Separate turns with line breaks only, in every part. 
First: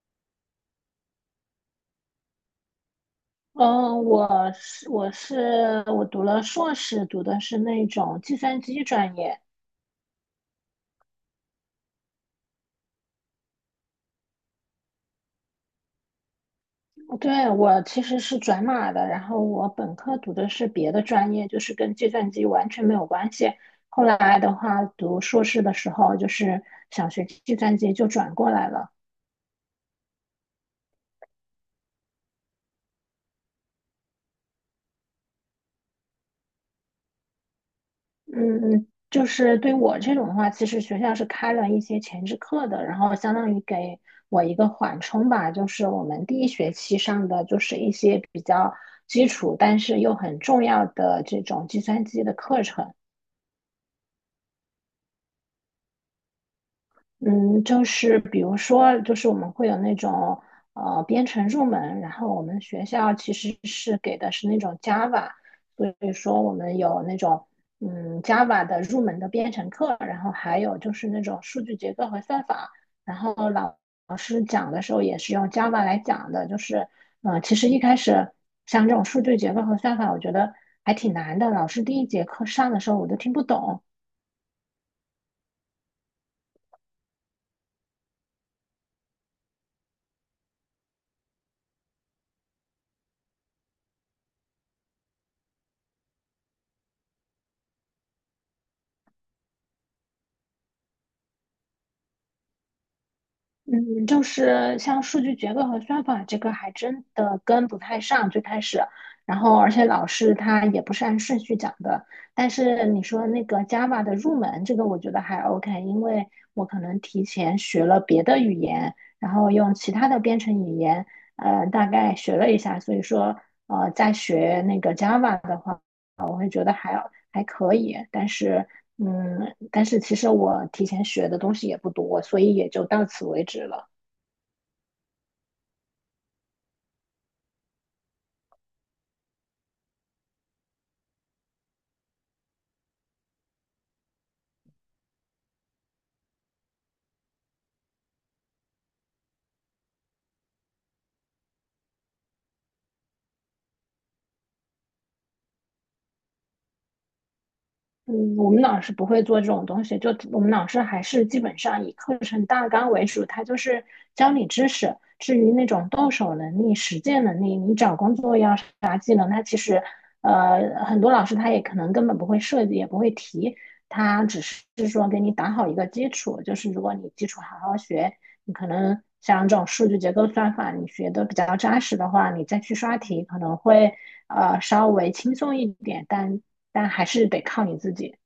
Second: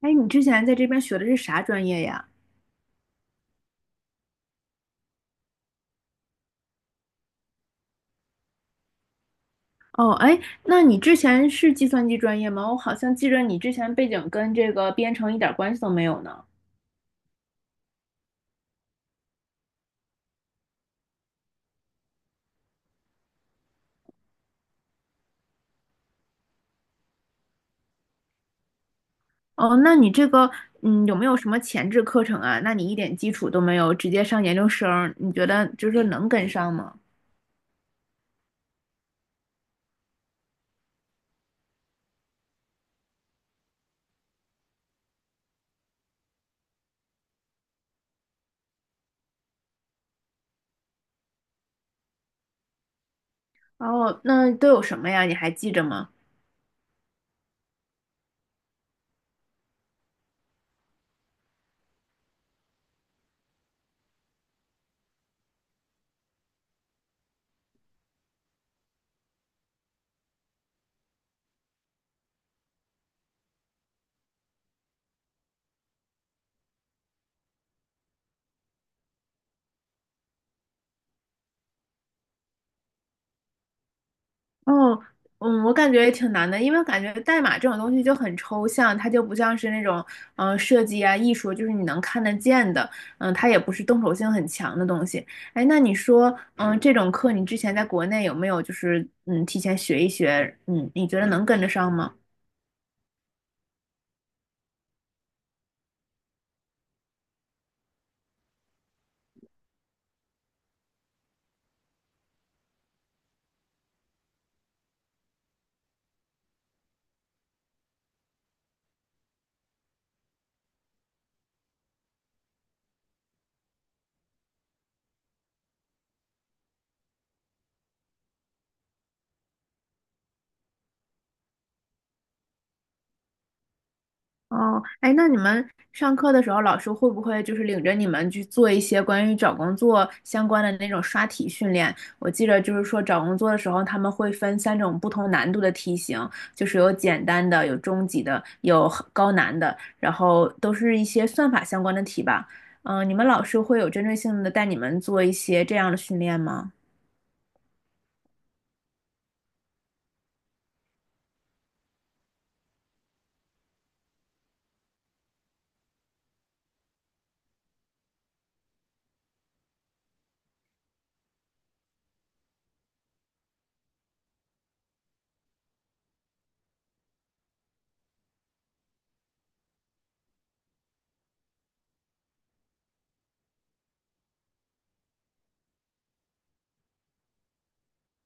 哎，你之前在这边学的是啥专业呀？
嗯，我读了硕士，读的是那种计算机专业。
哦，哎，那你之前是计算机专业吗？我好像记着你之前背景跟这个编程一点关系都没有呢。
对，我其实是转码的，然后我本科读的是别的专业，就是跟计算机完全没有关系。后来的话，读硕士的时候就是想学计算机，就转过来了。
哦，那你这个，有没有什么前置课程啊？那你一点基础都没有，直接上研究生，你觉得就是说能跟上吗？
嗯，就是对我这种的话，其实学校是开了一些前置课的，然后相当于给我一个缓冲吧。就是我们第一学期上的就是一些比较基础，但是又很重要的这种计算机的课程。
哦，那都有什么呀？你还记着吗？
嗯，就是比如说，就是我们会有那种编程入门，然后我们学校其实是给的是那种 Java，所以说我们有那种Java 的入门的编程课，然后还有就是那种数据结构和算法，然后老师讲的时候也是用 Java 来讲的，就是其实一开始像这种数据结构和算法，我觉得还挺难的，老师第一节课上的时候我都听不懂。
哦，嗯，我感觉也挺难的，因为感觉代码这种东西就很抽象，它就不像是那种设计啊、艺术，就是你能看得见的，它也不是动手性很强的东西。哎，那你说，这种课你之前在国内有没有就是提前学一学？嗯，你觉得能跟得上吗？
嗯，就是像数据结构和算法这个还真的跟不太上，最开始，然后而且老师他也不是按顺序讲的。但是你说那个 Java 的入门，这个我觉得还 OK，因为我可能提前学了别的语言，然后用其他的编程语言，大概学了一下，所以说在学那个 Java 的话，我会觉得还要。还可以，但是嗯，但是其实我提前学的东西也不多，所以也就到此为止了。
哦，哎，那你们上课的时候，老师会不会就是领着你们去做一些关于找工作相关的那种刷题训练？我记得就是说找工作的时候，他们会分三种不同难度的题型，就是有简单的、有中级的、有很高难的，然后都是一些算法相关的题吧。嗯，你们老师会有针对性的带你们做一些这样的训练吗？
嗯，我们老师不会做这种东西，就我们老师还是基本上以课程大纲为主，他就是教你知识。至于那种动手能力、实践能力，你找工作要啥技能，他其实很多老师他也可能根本不会设计，也不会提，他只是说给你打好一个基础，就是如果你基础好好学，你可能像这种数据结构算法，你学的比较扎实的话，你再去刷题可能会稍微轻松一点，但还是得靠你自己。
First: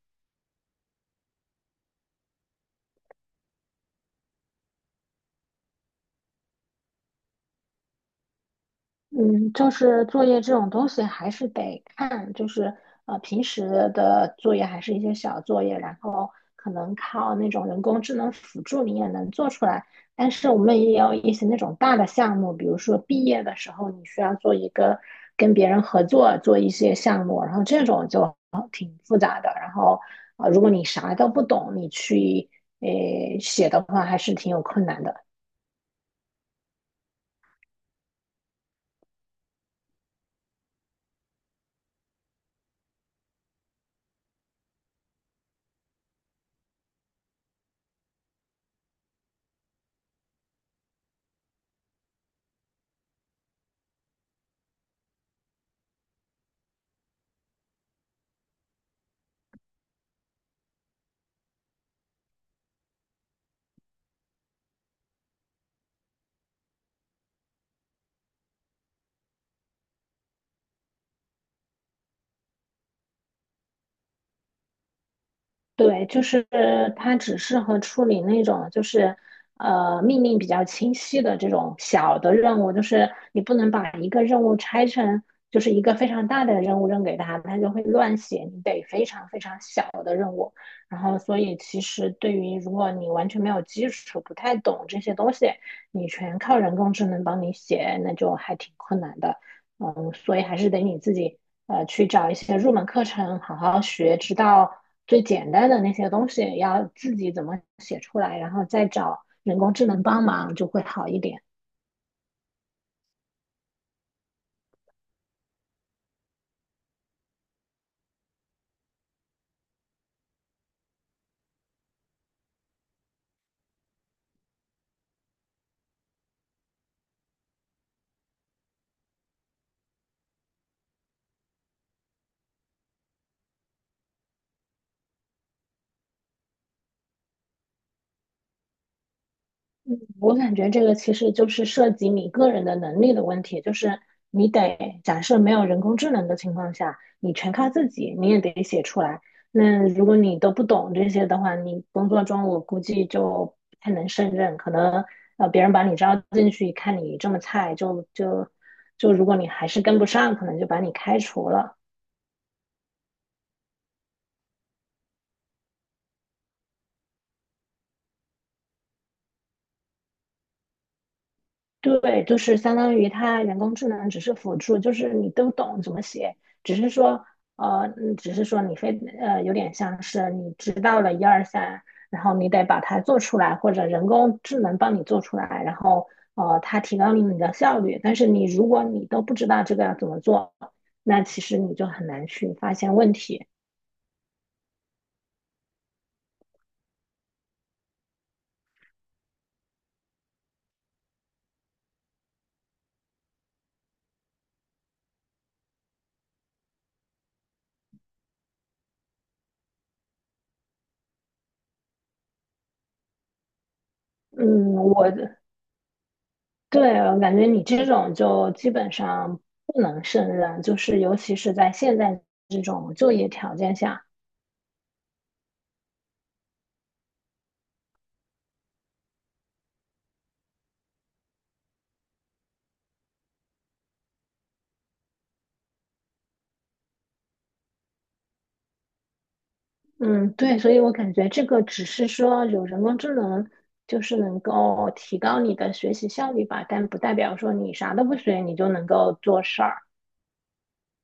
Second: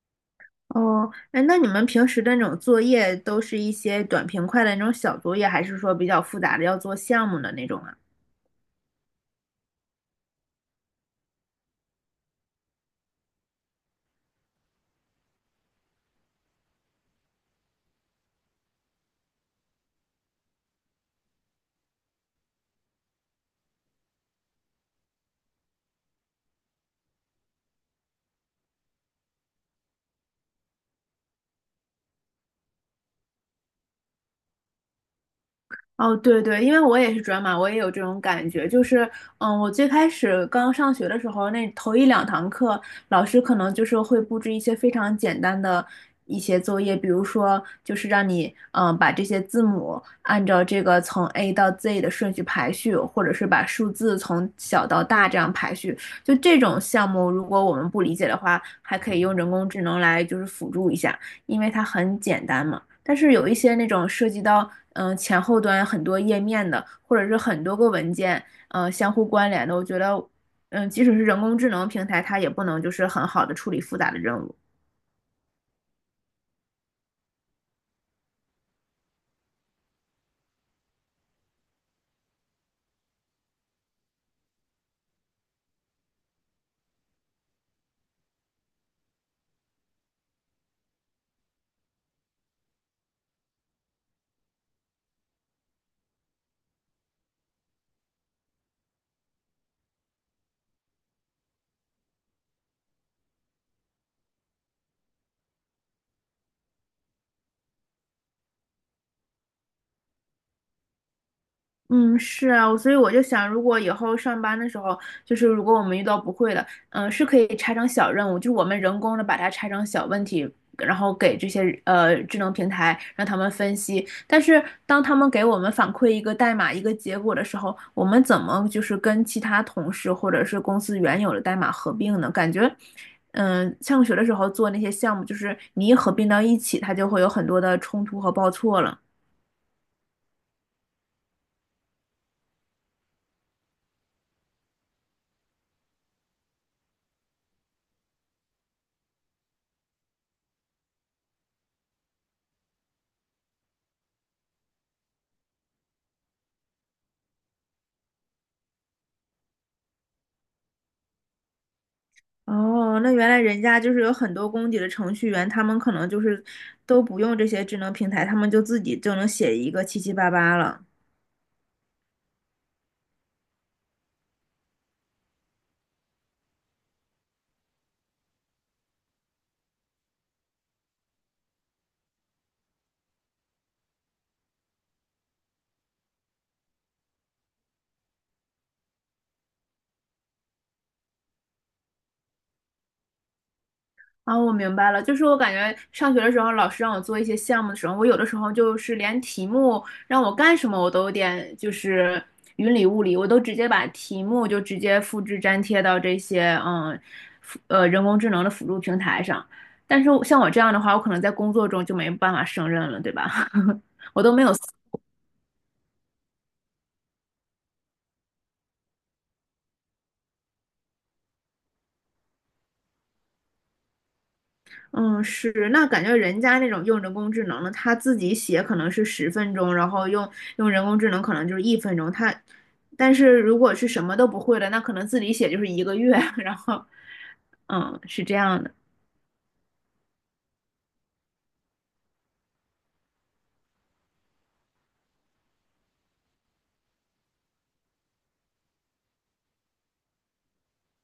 哦，哎，那你们平时的那种作业都是一些短平快的那种小作业，还是说比较复杂的要做项目的那种啊？
嗯，就是作业这种东西还是得看，就是平时的作业还是一些小作业，然后可能靠那种人工智能辅助你也能做出来。但是我们也有一些那种大的项目，比如说毕业的时候你需要做一个跟别人合作做一些项目，然后这种就挺复杂的。然后如果你啥都不懂，你去写的话还是挺有困难的。
哦，对对，因为我也是转码，我也有这种感觉。就是，嗯，我最开始刚上学的时候，那头一两堂课，老师可能就是会布置一些非常简单的一些作业，比如说，就是让你，把这些字母按照这个从 A 到 Z 的顺序排序，或者是把数字从小到大这样排序。就这种项目，如果我们不理解的话，还可以用人工智能来就是辅助一下，因为它很简单嘛。但是有一些那种涉及到前后端很多页面的，或者是很多个文件相互关联的，我觉得即使是人工智能平台，它也不能就是很好的处理复杂的任务。
对，就是它只适合处理那种就是命令比较清晰的这种小的任务，就是你不能把一个任务拆成就是一个非常大的任务扔给他，他就会乱写，你得非常非常小的任务。然后，所以其实对于如果你完全没有基础，不太懂这些东西，你全靠人工智能帮你写，那就还挺困难的。嗯，所以还是得你自己去找一些入门课程好好学，直到最简单的那些东西要自己怎么写出来，然后再找人工智能帮忙就会好一点。
嗯，是啊，我所以我就想，如果以后上班的时候，就是如果我们遇到不会的，是可以拆成小任务，就是我们人工的把它拆成小问题，然后给这些智能平台让他们分析。但是当他们给我们反馈一个代码一个结果的时候，我们怎么就是跟其他同事或者是公司原有的代码合并呢？感觉，上学的时候做那些项目，就是你一合并到一起，它就会有很多的冲突和报错了。
我感觉这个其实就是涉及你个人的能力的问题，就是你得假设没有人工智能的情况下，你全靠自己，你也得写出来。那如果你都不懂这些的话，你工作中我估计就不太能胜任，可能别人把你招进去，看你这么菜，就如果你还是跟不上，可能就把你开除了。
哦，那原来人家就是有很多功底的程序员，他们可能就是都不用这些智能平台，他们就自己就能写一个七七八八了。
对，就是相当于它人工智能只是辅助，就是你都懂怎么写，只是说，只是说你非呃有点像是你知道了一二三，然后你得把它做出来，或者人工智能帮你做出来，然后它提高了你的效率。但是你如果你都不知道这个要怎么做，那其实你就很难去发现问题。
啊，我明白了，就是我感觉上学的时候，老师让我做一些项目的时候，我有的时候就是连题目让我干什么，我都有点就是云里雾里，我都直接把题目就直接复制粘贴到这些人工智能的辅助平台上。但是像我这样的话，我可能在工作中就没办法胜任了，对吧？我都没有思
嗯，我对，我感觉你这种就基本上不能胜任，就是尤其是在现在这种就业条件下，
嗯，是，那感觉人家那种用人工智能的，他自己写可能是10分钟，然后用人工智能可能就是1分钟。他，但是如果是什么都不会的，那可能自己写就是1个月。然后，是这样的。
嗯，对，所以我感觉这个只是说有人工智能，就是能够提高你的学习效率吧，但不代表说你啥都不学，你就能够做事儿。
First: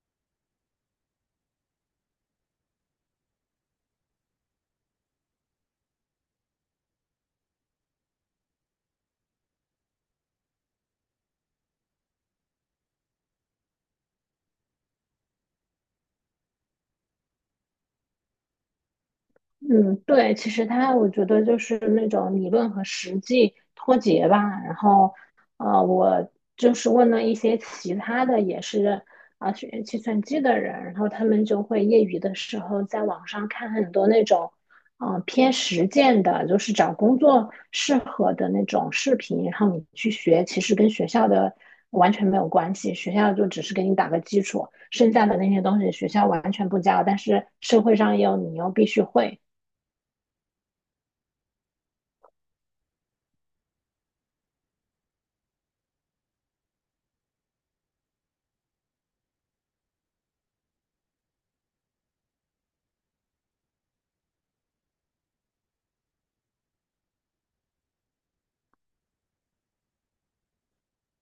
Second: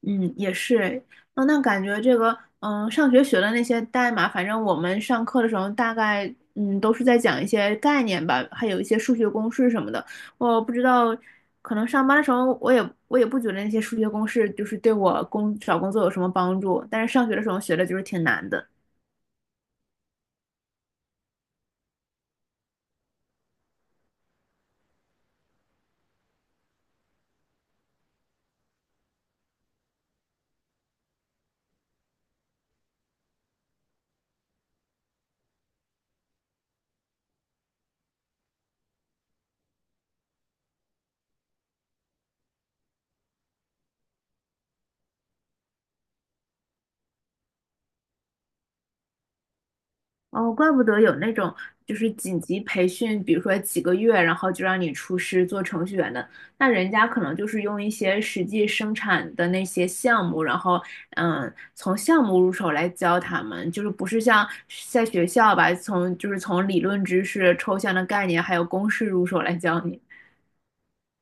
嗯，也是，那感觉这个，上学学的那些代码，反正我们上课的时候大概，都是在讲一些概念吧，还有一些数学公式什么的。我不知道，可能上班的时候，我也不觉得那些数学公式就是对我找工作有什么帮助，但是上学的时候学的就是挺难的。
嗯，对，其实它我觉得就是那种理论和实际脱节吧。然后，我就是问了一些其他的也是学计算机的人，然后他们就会业余的时候在网上看很多那种，嗯、偏实践的，就是找工作适合的那种视频，然后你去学，其实跟学校的完全没有关系，学校就只是给你打个基础，剩下的那些东西学校完全不教，但是社会上又你又必须会。
哦，怪不得有那种就是紧急培训，比如说几个月，然后就让你出师做程序员的，那人家可能就是用一些实际生产的那些项目，然后从项目入手来教他们，就是不是像在学校吧，就是从理论知识、抽象的概念还有公式入手来教你。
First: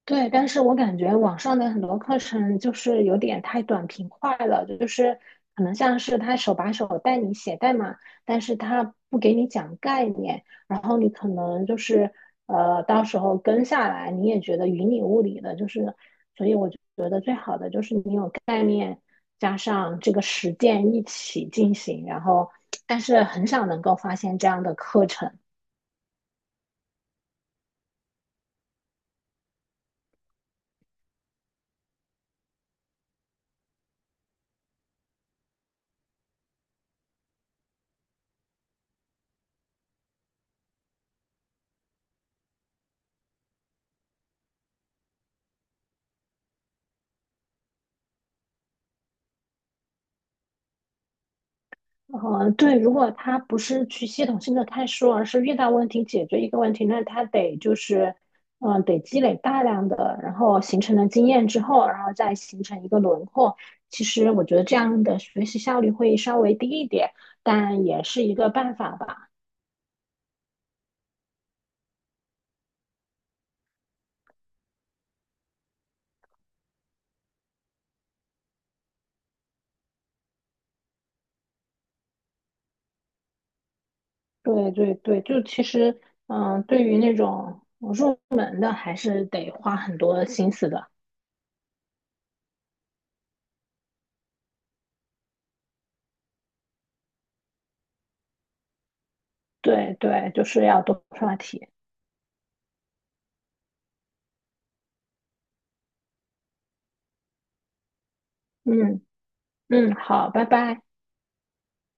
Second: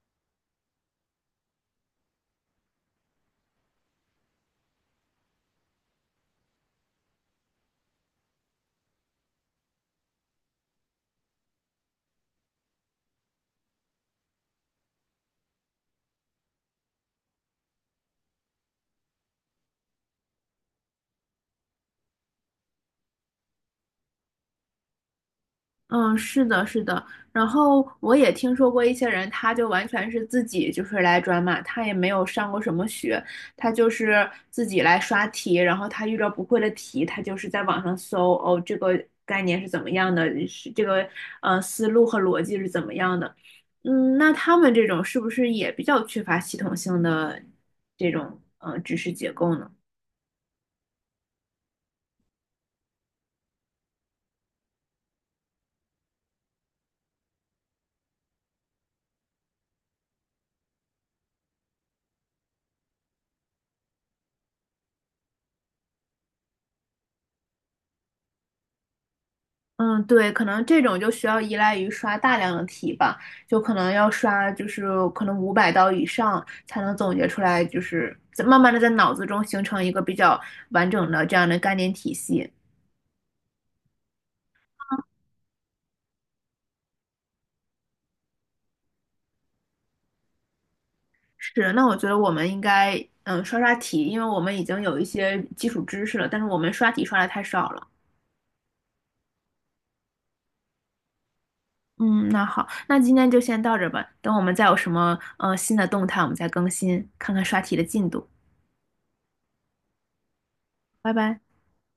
对，但是我感觉网上的很多课程就是有点太短平快了，就是可能像是他手把手带你写代码，但是他不给你讲概念，然后你可能就是到时候跟下来你也觉得云里雾里的，就是，所以我觉得最好的就是你有概念加上这个实践一起进行，然后但是很少能够发现这样的课程。
嗯，是的，是的。然后我也听说过一些人，他就完全是自己就是来转码，他也没有上过什么学，他就是自己来刷题，然后他遇到不会的题，他就是在网上搜，哦，这个概念是怎么样的，是这个思路和逻辑是怎么样的。嗯，那他们这种是不是也比较缺乏系统性的这种知识结构呢？
对，如果他不是去系统性的看书，而是遇到问题解决一个问题，那他得就是，嗯、得积累大量的，然后形成了经验之后，然后再形成一个轮廓。其实我觉得这样的学习效率会稍微低一点，但也是一个办法吧。
嗯，对，可能这种就需要依赖于刷大量的题吧，就可能要刷，就是可能500道以上才能总结出来，就是在慢慢的在脑子中形成一个比较完整的这样的概念体系。
对对对，就其实，嗯、对于那种入门的，还是得花很多心思的。
是，那我觉得我们应该刷刷题，因为我们已经有一些基础知识了，但是我们刷题刷的太少了。
对对，就是要多刷题。
嗯，那好，那今天就先到这儿吧，等我们再有什么新的动态，我们再更新，看看刷题的进度。
嗯好，拜拜。
拜拜。